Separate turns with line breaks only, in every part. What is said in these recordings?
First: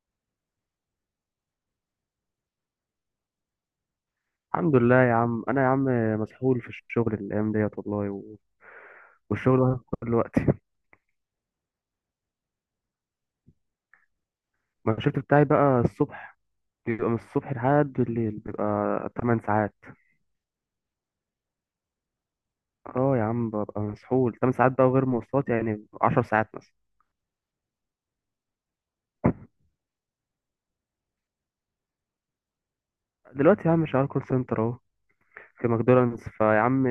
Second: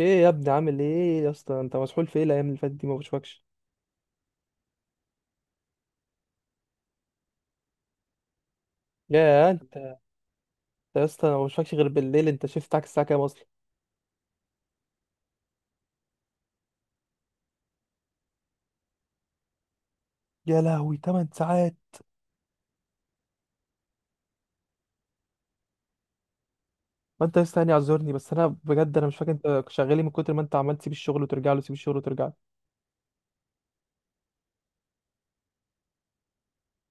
ايه يا ابني، عامل ايه يا اسطى؟ انت مسحول في ايه الايام اللي فاتت دي؟ ما بشوفكش.
الحمد لله يا عم، انا يا عم مسحول في الشغل الايام ديت والله
يا
والشغل
انت
واخد
انت
كل وقتي.
يا اسطى، أنا ما بشوفكش غير بالليل. انت شفت بتاعك الساعه كام اصلا؟
ما الشفت بتاعي بقى الصبح بيبقى من الصبح لحد بالليل، بيبقى 8 ساعات.
يا لهوي، 8 ساعات!
اه يا عم، ببقى مسحول 8 ساعات بقى، وغير مواصلات يعني 10 ساعات مثلا.
ما انت لسه يعني اعذرني، بس انا بجد انا مش فاكر انت شغال إيه من كتر ما انت عمال تسيب الشغل وترجع له، تسيب الشغل وترجع له.
دلوقتي يا عم شغال كول سنتر اهو، في ماكدونالدز فيا عم.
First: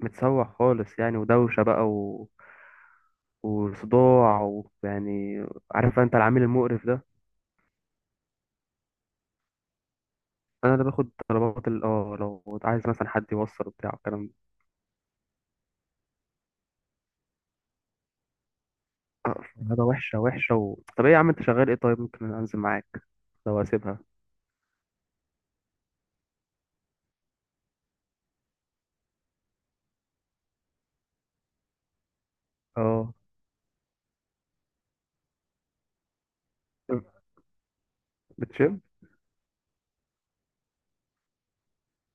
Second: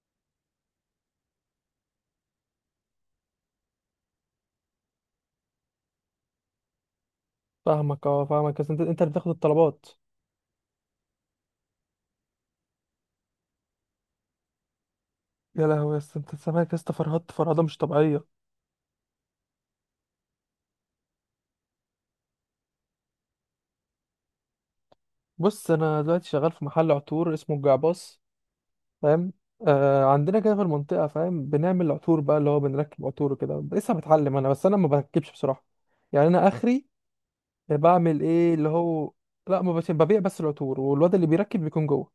متسوح خالص يعني، ودوشة بقى وصداع ويعني، عارف انت العميل المقرف ده.
فاهمك، اه فاهمك. بس انت اللي بتاخد الطلبات؟
انا اللي باخد طلبات لو عايز مثلا حد يوصل، وبتاع الكلام ده.
يا لهوي يا اسطى، انت سامعك يا اسطى، فرهدت فرهده مش طبيعيه.
آه، هذا وحشه وحشه طب ايه يا عم، انت شغال ايه؟ طيب ممكن انزل معاك لو اسيبها.
بص، انا دلوقتي شغال في محل عطور اسمه الجعباص، فاهم؟ آه عندنا كده في المنطقة، فاهم، بنعمل عطور بقى، اللي هو بنركب
اه
عطور وكده. لسه بتعلم انا، بس انا ما بركبش بصراحة. يعني انا اخري بعمل ايه اللي
بتشم.
هو، لا ما بش- ببيع بس العطور، والواد اللي بيركب بيكون جوه.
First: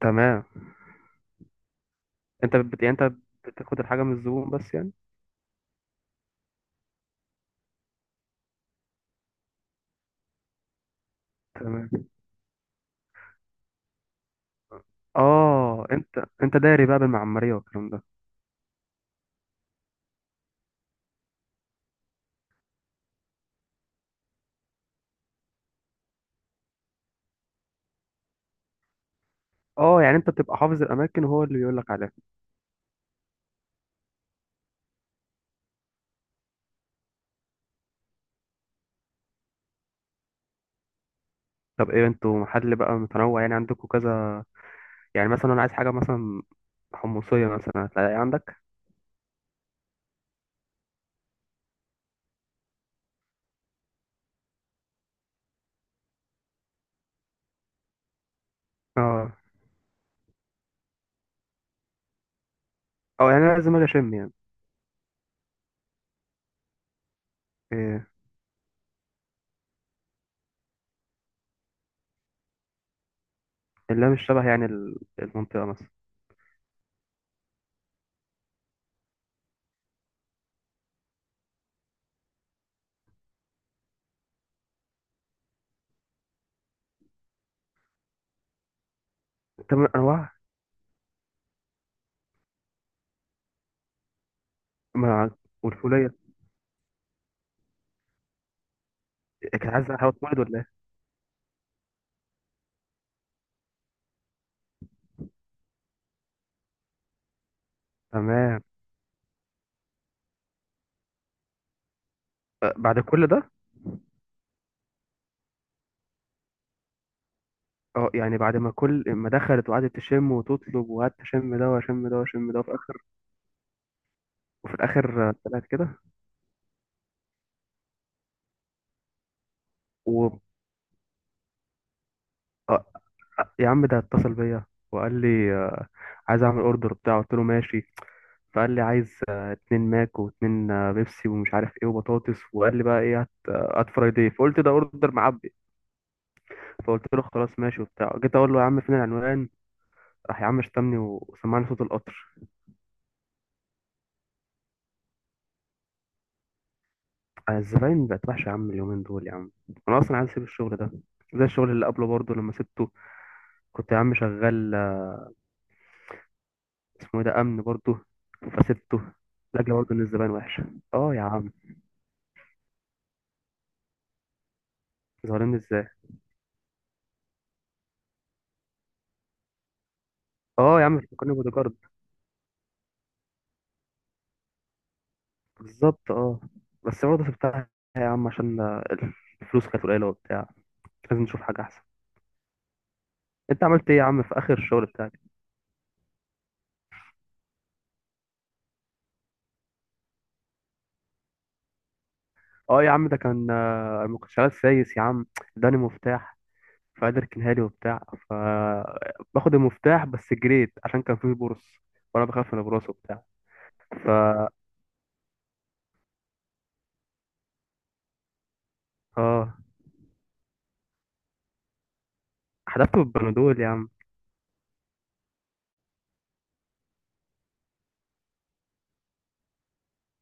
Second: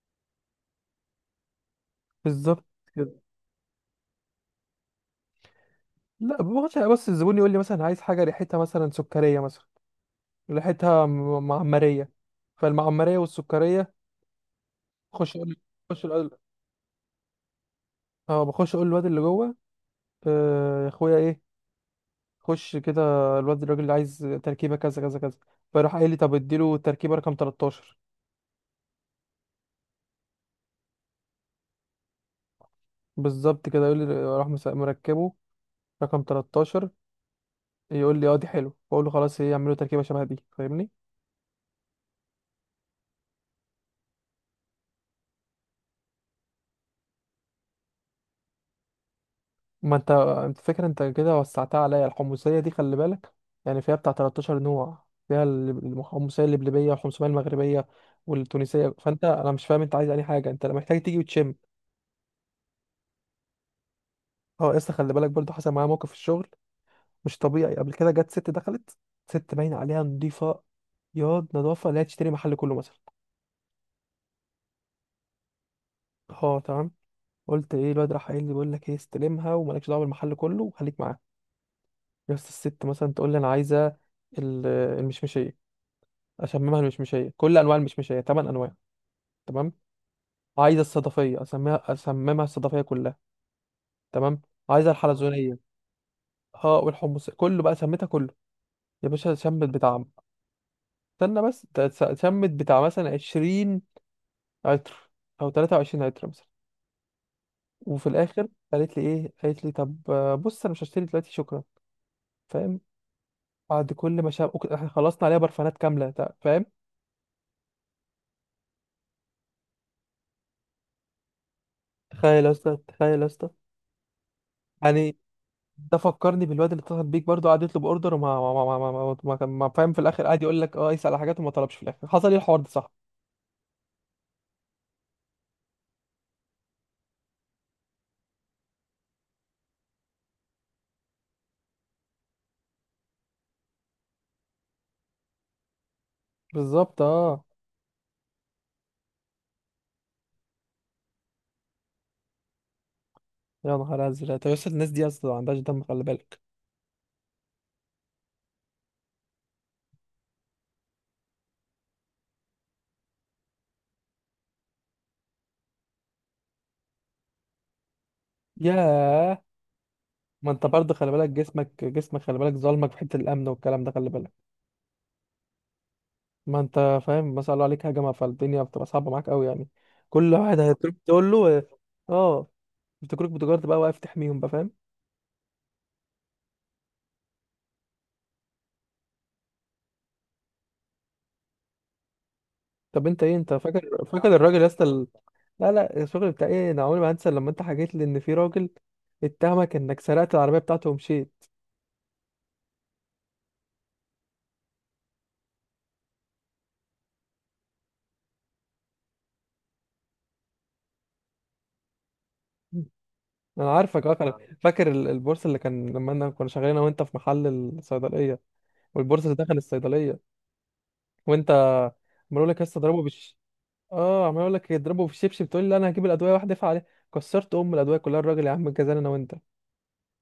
تمام. انت
بالظبط
يعني انت
كده.
بتاخد الحاجه من الزبون بس يعني.
لا باخدش. بس الزبون يقول لي مثلا عايز حاجة ريحتها مثلا سكرية مثلا، ريحتها
تمام.
معمرية. فالمعمرية والسكرية، خش اقول،
اه،
خش
انت
اقول.
انت داري بقى بالمعماريه والكلام ده.
اه بخش اقول للواد اللي جوه: آه يا اخويا، ايه؟ خش كده، الواد الراجل اللي عايز تركيبه كذا كذا كذا. فراح قايل لي: طب اديله التركيبه رقم 13.
اه، يعني انت بتبقى حافظ الاماكن وهو اللي بيقول لك عليها.
بالظبط كده. يقول لي راح مركبه رقم 13. يقول لي اه دي حلو، بقول له خلاص ايه، يعملوا تركيبه شبه دي، فاهمني؟
طب ايه، انتوا محل بقى متنوع يعني، عندكم كذا. يعني مثلا انا عايز حاجه مثلا حمصيه مثلا، هتلاقي عندك؟
ما انت انت فكره انت كده، وسعتها عليا الحمصيه دي، خلي بالك. يعني فيها بتاع 13 نوع، فيها الحمصيه اللبلبيه، والحمصيه المغربيه، والتونسيه. فانت
اه،
انا مش فاهم انت عايز اي حاجه، انت محتاج تيجي وتشم.
اه، يعني انا لازم اجي اشم يعني.
اه لسه، خلي بالك، برضو حصل معايا موقف في الشغل مش طبيعي. قبل
إيه؟
كده جت ست دخلت، ست باين عليها نضيفة، ياض نظافة، لا تشتري محل كله مثلا.
اللي هي مش شبه يعني المنطقة مثلا.
اه تمام. قلت ايه، الواد راح قايل لي: بقول لك ايه، استلمها ومالكش دعوه بالمحل كله، وخليك معاها. بس الست مثلا تقول لي انا عايزه ال- المشمشيه، اسممها المشمشيه كل انواع المشمشيه، ثمان انواع. تمام.
تمن أنواع.
عايزه الصدفيه، اسميها اسممها الصدفيه كلها. تمام. عايزه
مع
الحلزونيه،
والفولية.
اه والحمص كله بقى، سميتها كله. يا باشا،
كان
شمت
عايز
بتاع،
حاجة تولد ولا إيه؟
استنى بس، ده شمت بتاع مثلا 20 عطر او 23 عطر مثلا. وفي الاخر
تمام.
قالت لي ايه، قالت لي: طب آه، بص انا مش هشتري دلوقتي، شكرا.
أه،
فاهم؟
بعد كل ده.
بعد كل ما شاب احنا خلصنا عليها برفانات كامله فاهم.
اه يعني، بعد ما كل ما دخلت وقعدت تشم وتطلب، وقعدت اشم ده واشم ده
تخيل يا
واشم ده، وفي
اسطى،
الاخر
تخيل يا اسطى.
وفي
يعني
الاخر آه، طلعت
ده
كده.
فكرني بالواد اللي اتصل بيك برضه، قعد يطلب اوردر، وما ما ما ما ما, ما, ما, ما فاهم، في الاخر
و
قعد يقول لك اه، يسال على حاجات وما طلبش، في الاخر حصل ايه الحوار ده،
آه،
صح؟
يا عم ده اتصل بيا وقال لي عايز اعمل اوردر بتاع. قلت له ماشي. فقال لي عايز اتنين ماك واتنين بيبسي، ومش عارف ايه وبطاطس، وقال لي بقى ايه، هات فرايدي. فقلت ده اوردر معبي.
بالظبط
فقلت له
اه.
خلاص ماشي وبتاع، جيت اقول له يا عم فين العنوان. راح يا عم شتمني وسمعني صوت القطر.
يا نهار ازرق، طب يا اسطى الناس دي اصلا ما عندهاش دم، خلي بالك.
الزباين بقت وحشه يا عم اليومين دول يا عم. انا اصلا عايز اسيب الشغل ده، زي الشغل اللي قبله برضه لما سبته. كنت يا عم شغال اسمه ايه ده، امن برضه، فسبته.
ياه.
لاجل برضه ان الزباين
ما
وحشه.
انت برضه خلي
اه يا
بالك،
عم،
جسمك جسمك، خلي بالك ظالمك في حته الامن والكلام ده، خلي بالك.
ظالمني ازاي؟
ما انت فاهم مثلا قالوا عليك هجمه، فالدنيا بتبقى صعبه معاك قوي يعني. كل واحد
اه يا
هتروح
عم،
تقول
فكرني بودي
له
جارد.
اه، افتكروك بتجارة بقى، واقف تحميهم بقى، فاهم؟
بالظبط اه. بس برضه سبتها يا عم عشان الفلوس كانت قليله وبتاع. لازم نشوف حاجه احسن.
طب انت ايه، انت
انت عملت ايه يا
فاكر
عم
فاكر
في اخر
الراجل يا اسطى
الشغل بتاعك؟
لا لا، الشغل بتاع ايه، انا عمري ما هنسى لما انت حكيت لي ان في راجل اتهمك انك سرقت العربيه بتاعته ومشيت.
اه يا عم، ده كان ما كنتش عايز سايس يا عم، اداني مفتاح. فقعد يركنها لي وبتاع، ف باخد المفتاح بس جريت عشان كان فيه برص، وانا بخاف من البرص وبتاع.
انا عارفك
ف
اه فاكر البورصه اللي كان، لما انا كنا شغالين انا وانت في محل الصيدليه، والبورصه
اه
دخل الصيدليه، وانت عمال اقول لك يا اسطى
حدفته
اضربه.
بالبنادول يا عم.
اه عمال اقول لك يضربه في الشبشب، تقول لي لا انا هجيب الادويه واحده ادفع عليه، كسرت ام الادويه كلها الراجل يا عم، جزانا انا وانت.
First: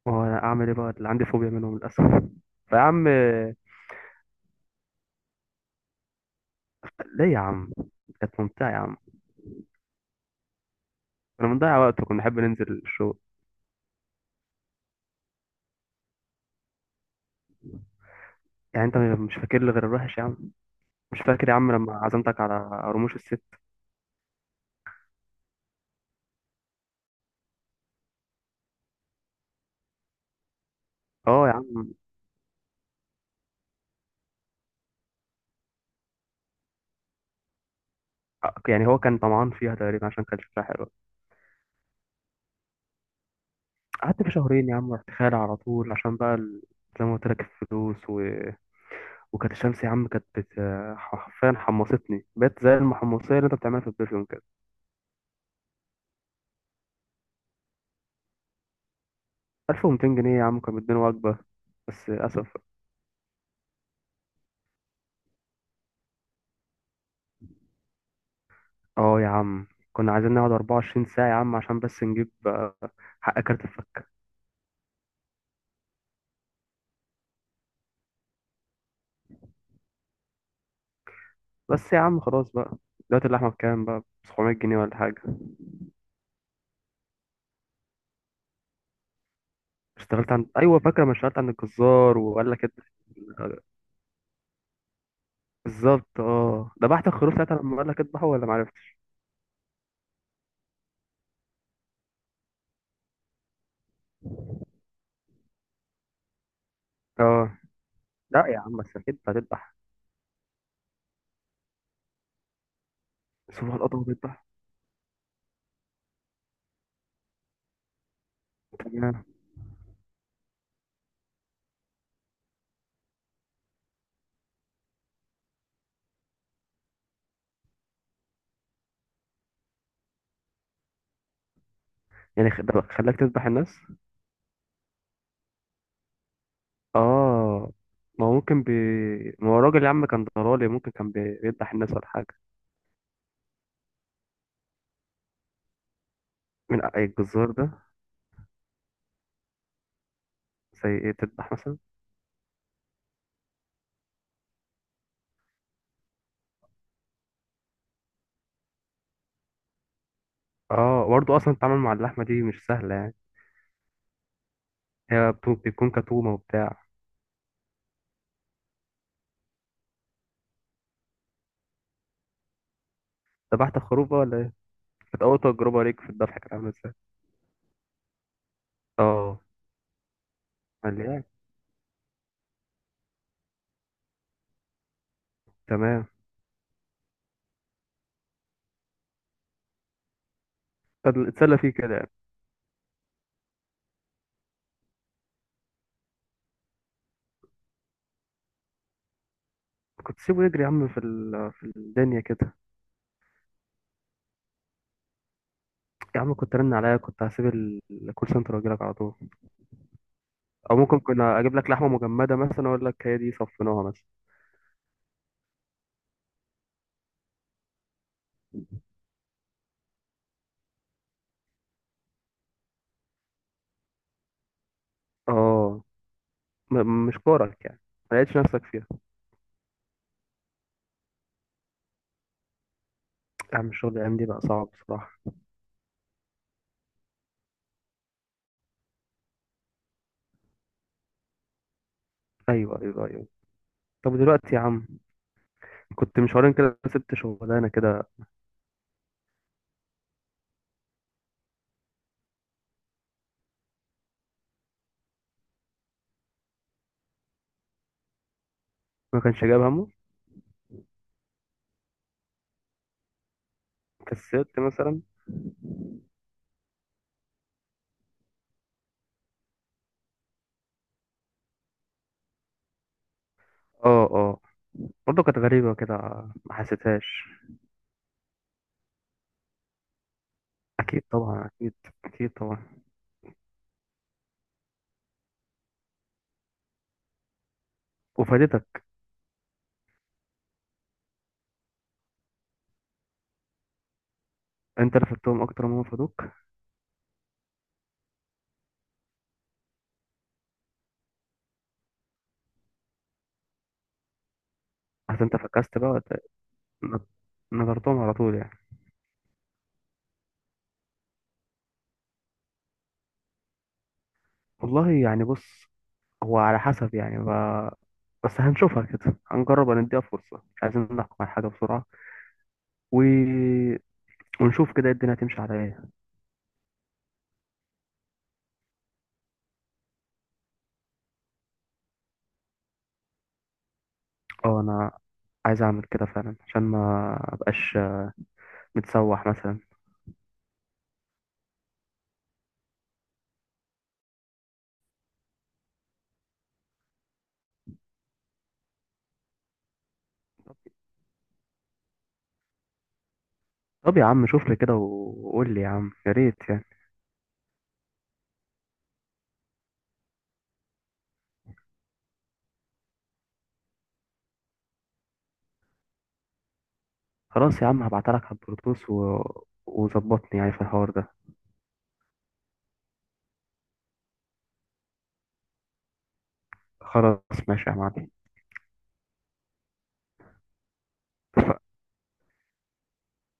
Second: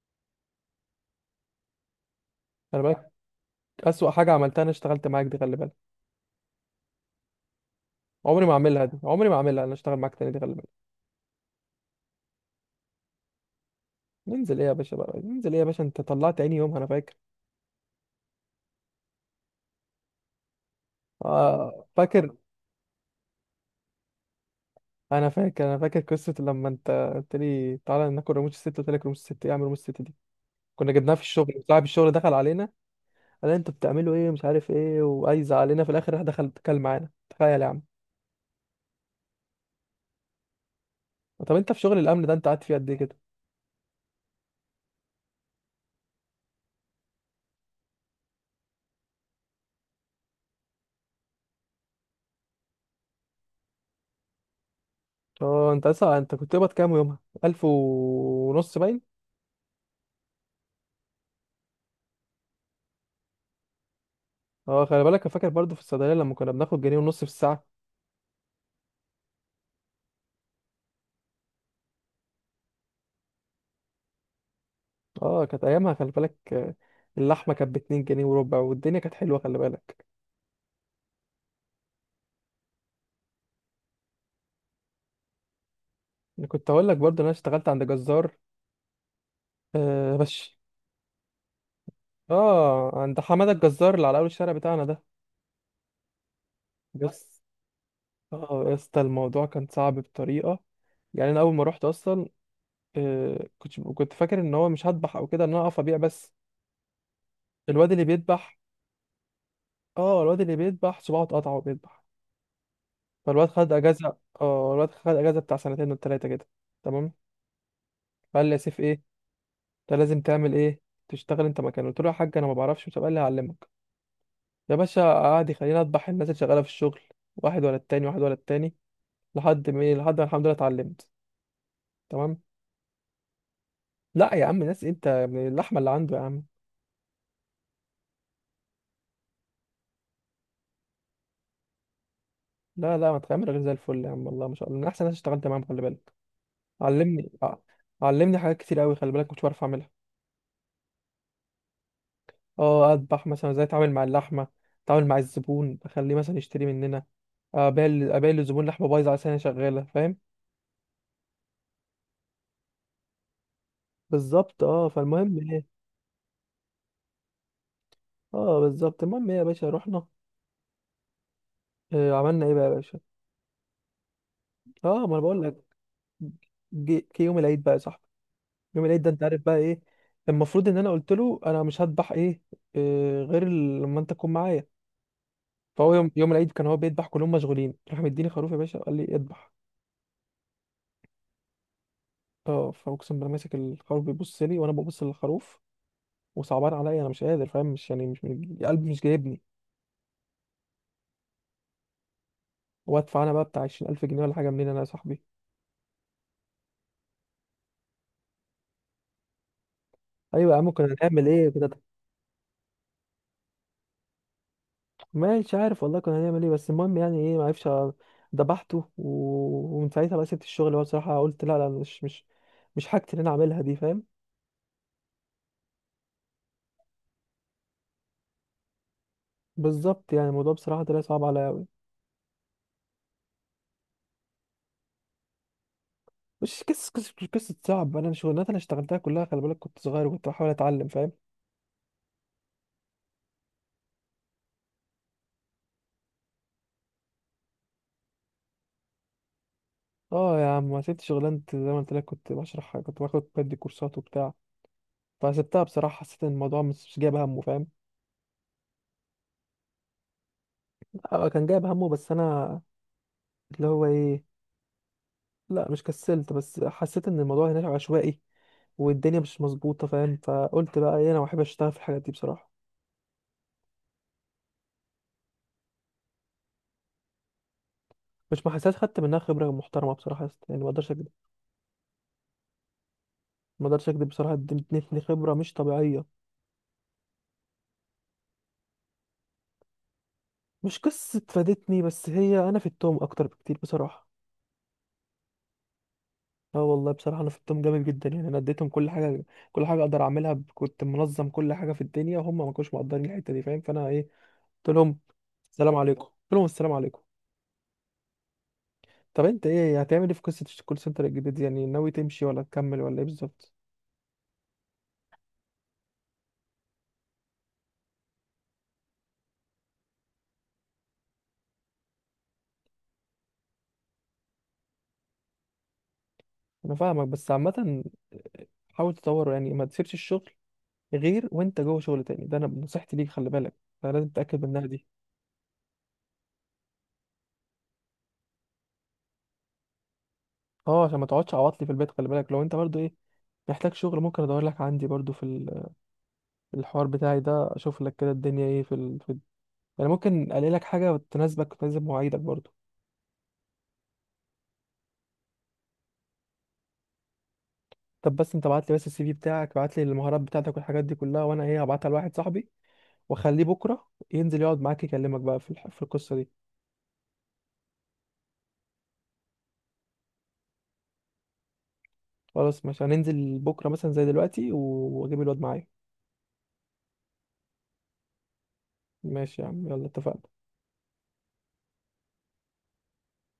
ما هو انا اعمل ايه بقى، اللي عندي فوبيا منهم للاسف. فيا
خلي
عم
بالك، اسوأ حاجه عملتها انا اشتغلت معاك دي، خلي بالك.
ليه يا عم؟ كانت
عمري ما
ممتعه يا
اعملها
عم.
دي، عمري ما اعملها انا اشتغل معاك تاني دي، خلي بالك.
كنا بنضيع وقت وكنا نحب ننزل الشغل.
ننزل ايه يا باشا بقى، ننزل ايه يا باشا، انت طلعت عيني يوم، انا فاكر.
يعني انت مش فاكر لي غير الوحش يا عم؟ مش فاكر يا عم
اه
لما
فاكر.
عزمتك على رموش الست؟
انا فاكر، انا فاكر قصه لما انت قلت لي تعالى ناكل رموش الست، قلت لك رموش الست ايه، اعمل رموش الست دي؟ كنا جبناها في
اه يا
الشغل، صاحب
عم.
الشغل دخل علينا، قال لنا انتوا بتعملوا ايه مش عارف ايه، وعايز علينا، في الاخر راح دخل اتكلم معانا، تخيل يا عم.
يعني هو كان طمعان فيها تقريبا عشان كان شكلها حلو.
طب انت في شغل الامن ده انت قاعد فيه قد ايه كده؟
قعدت في شهرين يا عم، رحت خالع على طول عشان بقى زي ما قلت لك الفلوس وكانت الشمس يا عم كانت حرفيا حمصتني، بقيت زي المحمصية اللي انت بتعملها في البرفيوم كده.
اه انت لسه، انت كنت قبض كام يومها، ألف ونص باين.
1200 جنيه يا عم، كانوا بيدوني وجبة. بس للأسف.
اه خلي بالك، أنا فاكر برضو في الصيدلية لما كنا بناخد جنيه ونص في الساعة.
اه يا عم، كنا عايزين نقعد 24 ساعة يا عم عشان بس نجيب حق كارت الفكة.
اه كانت أيامها، خلي بالك آه، اللحمة كانت باتنين جنيه وربع، والدنيا كانت حلوة، خلي بالك.
بس يا عم خلاص بقى. دلوقتي اللحمة بكام بقى، 700 جنيه ولا حاجة؟
أنا كنت هقول لك برضو إن أنا اشتغلت عند جزار، آه
اشتغلت عند،
بس.
أيوة فاكرة، ما اشتغلت عند الجزار وقال لك
اه عند حمادة الجزار اللي على أول الشارع بتاعنا ده.
بالظبط اه. ذبحت الخروف
بس
ساعتها لما قال لك اذبحه ولا
اه يا
معرفتش؟
اسطى، الموضوع كان صعب بطريقة. يعني أنا أول ما رحت أصلا، آه كنت فاكر إن هو مش هذبح أو كده، إن أنا أقف أبيع بس.
اه.
الواد اللي
لا يا
بيذبح،
عم، بس اكيد هتذبح.
اه الواد اللي بيذبح صباعه اتقطع وهو بيذبح، فالواد خد
سبحان الله
اجازه،
بيذبح.
اه الواد خد اجازه بتاع سنتين ولا ثلاثه كده. تمام. فقال لي: يا سيف ايه،
تمام.
انت لازم تعمل ايه، تشتغل انت مكانه. قلت له يا حاج انا ما بعرفش، مش قال لي هعلمك. يا باشا، قعد يخليني اذبح الناس اللي شغاله في الشغل، واحد ورا التاني، واحد ورا التاني، لحد ما ايه، لحد ما الحمد لله اتعلمت. تمام.
يعني ده خلاك تذبح الناس؟
لا يا عم، ناس انت من اللحمه اللي عنده يا عم.
اه، ما هو ممكن ما هو الراجل يا عم كان ضرالي، ممكن كان بيذبح الناس ولا حاجة.
لا لا، ما تخمر غير زي الفل يا عم، والله ما شاء الله من احسن ناس اشتغلت معاهم، خلي بالك.
من إيه،
علمني
الجزار
ع-
ده؟
علمني حاجات كتير قوي، خلي بالك كنت بعرف اعملها.
زي ايه، تذبح مثلا؟
اه اذبح مثلا، ازاي اتعامل مع اللحمه، اتعامل مع الزبون اخليه مثلا يشتري مننا، ابيع للزبون لحمه بايظه على سنه شغاله، فاهم؟
اه، برضه اصلا التعامل مع اللحمة دي مش سهلة يعني.
بالظبط اه.
هي
فالمهم ايه،
بتكون كتومة وبتاع.
اه بالظبط، المهم ايه يا باشا، رحنا، آه عملنا ايه بقى يا باشا.
ذبحت خروف بقى ولا ايه؟
اه ما انا
كانت أول
بقول لك.
تجربة ليك في الذبح كانت عاملة ازاي؟
جه يوم العيد بقى يا صاحبي، يوم العيد ده انت عارف
اه.
بقى ايه. المفروض ان انا
قال لي
قلت
إيه؟
له انا مش هذبح ايه، آه غير لما انت تكون معايا. فهو
تمام.
يوم العيد كان هو بيذبح، كلهم مشغولين، راح مديني خروف يا باشا، قال لي اذبح.
طب اتسلى فيه كده يعني.
اه فاقسم بالله، ماسك الخروف، بيبص لي وانا ببص للخروف، وصعبان عليا، انا مش قادر، فاهم، مش يعني مش قلبي مش جايبني.
كنت سيبه يجري يا عم في الدنيا كده.
وادفع انا بقى بتاع 20000 جنيه ولا حاجه، منين انا يا صاحبي؟
يا عم كنت رن عليا، كنت هسيب الكول سنتر واجي لك على طول.
ايوه يا عم
او
كنا
ممكن
هنعمل
كنا
ايه
اجيب
كده.
لك لحمه مجمده مثلا، اقول لك هي دي صفيناها مثلا.
مش عارف والله كنا هنعمل ايه، بس المهم يعني ايه، ما عرفش ذبحته و... ومن ساعتها بقى سبت الشغل هو بصراحه، قلت لا لا، مش حاجتي اللي انا اعملها دي، فاهم؟
اه، مش كورك يعني. ما لقيتش نفسك فيها.
بالظبط. يعني الموضوع بصراحه طلع صعب عليا قوي.
يا عم الشغل الايام دي بقى صعب بصراحه.
مش قصه، قصه قصه صعب. انا الشغلانات اللي اشتغلتها كلها خلي بالك كنت صغير، وكنت بحاول اتعلم، فاهم؟
ايوه، ايوه، ايوه. طب دلوقتي يا عم، كنت من شهرين كده سبت شغلانه كده.
اه يا عم، ما سبت شغلانتي زي ما قلت لك، كنت بشرح، كنت باخد بدي كورسات وبتاع. فسبتها بصراحة، حسيت ان الموضوع مش جايب همه، فاهم.
ما كانش جايب همه.
آه، كان جايب همه بس انا، اللي هو ايه.
كسلت مثلا؟
لا مش كسلت، بس حسيت ان الموضوع هناك عشوائي، والدنيا مش مظبوطة، فاهم؟ فقلت بقى ايه، انا ما بحبش اشتغل في الحاجات دي بصراحة.
اه، اه. برضه كانت غريبه كده. ما حسيتهاش.
مش ما حسيت، خدت منها خبرة محترمة بصراحة يا اسطى. يعني ما اقدرش
اكيد
اكذب.
طبعا، اكيد. اكيد طبعا.
ما اقدرش اكذب بصراحة، ادتني خبرة مش طبيعية.
وفادتك؟
مش قصة فادتني، بس هي انا في التوم اكتر بكتير بصراحة.
انت اللي فدتهم اكتر ما هم فادوك.
اه والله بصراحة، انا في التوم جامد جدا، يعني انا اديتهم كل حاجة، كل حاجة اقدر اعملها كنت منظم كل حاجة في الدنيا، وهم ما كانوش مقدرين الحتة دي، فاهم؟ فانا ايه، قلت لهم
عشان انت
السلام
فكست بقى
عليكم، قلت لهم السلام عليكم.
نضرتهم على طول يعني.
طب انت ايه، هتعمل ايه في قصه الكول سنتر الجديد دي؟ يعني ناوي تمشي ولا تكمل ولا ايه بالظبط؟
والله يعني بص، هو على حسب يعني بس هنشوفها كده، هنجرب نديها فرصة، مش عايزين نحكم على حاجة بسرعة و... ونشوف كده الدنيا هتمشي على ايه.
انا فاهمك، بس عامه حاول تطوره، يعني ما تسيبش الشغل غير وانت جوه شغل تاني، ده انا نصيحتي ليك، خلي بالك، فلازم تتاكد
اه،
منها دي.
انا عايز اعمل كده فعلا عشان ما ابقاش متسوح مثلا.
اه عشان ما تقعدش عواطلي في البيت، خلي بالك. لو انت برضو ايه محتاج شغل، ممكن ادور لك عندي برضو في في الحوار بتاعي ده، اشوف لك كده الدنيا ايه يعني ممكن الاقي لك حاجه تناسبك وتناسب مواعيدك برضو.
طب يا عم شوف لي كده وقول لي يا عم يا ريت يعني.
طب بس انت ابعت لي بس السي في بتاعك، ابعت لي المهارات بتاعتك والحاجات دي كلها، وانا ايه، هبعتها لواحد صاحبي، واخليه بكره ينزل يقعد معاك يكلمك بقى في في القصه دي.
خلاص يا عم، هبعتلك على البلوتوث وظبطني يعني في الحوار ده.
خلاص ماشي، هننزل بكره مثلا زي دلوقتي واجيب الواد معايا.
خلاص ماشي يا معلم.
ماشي يا عم، يلا اتفقنا.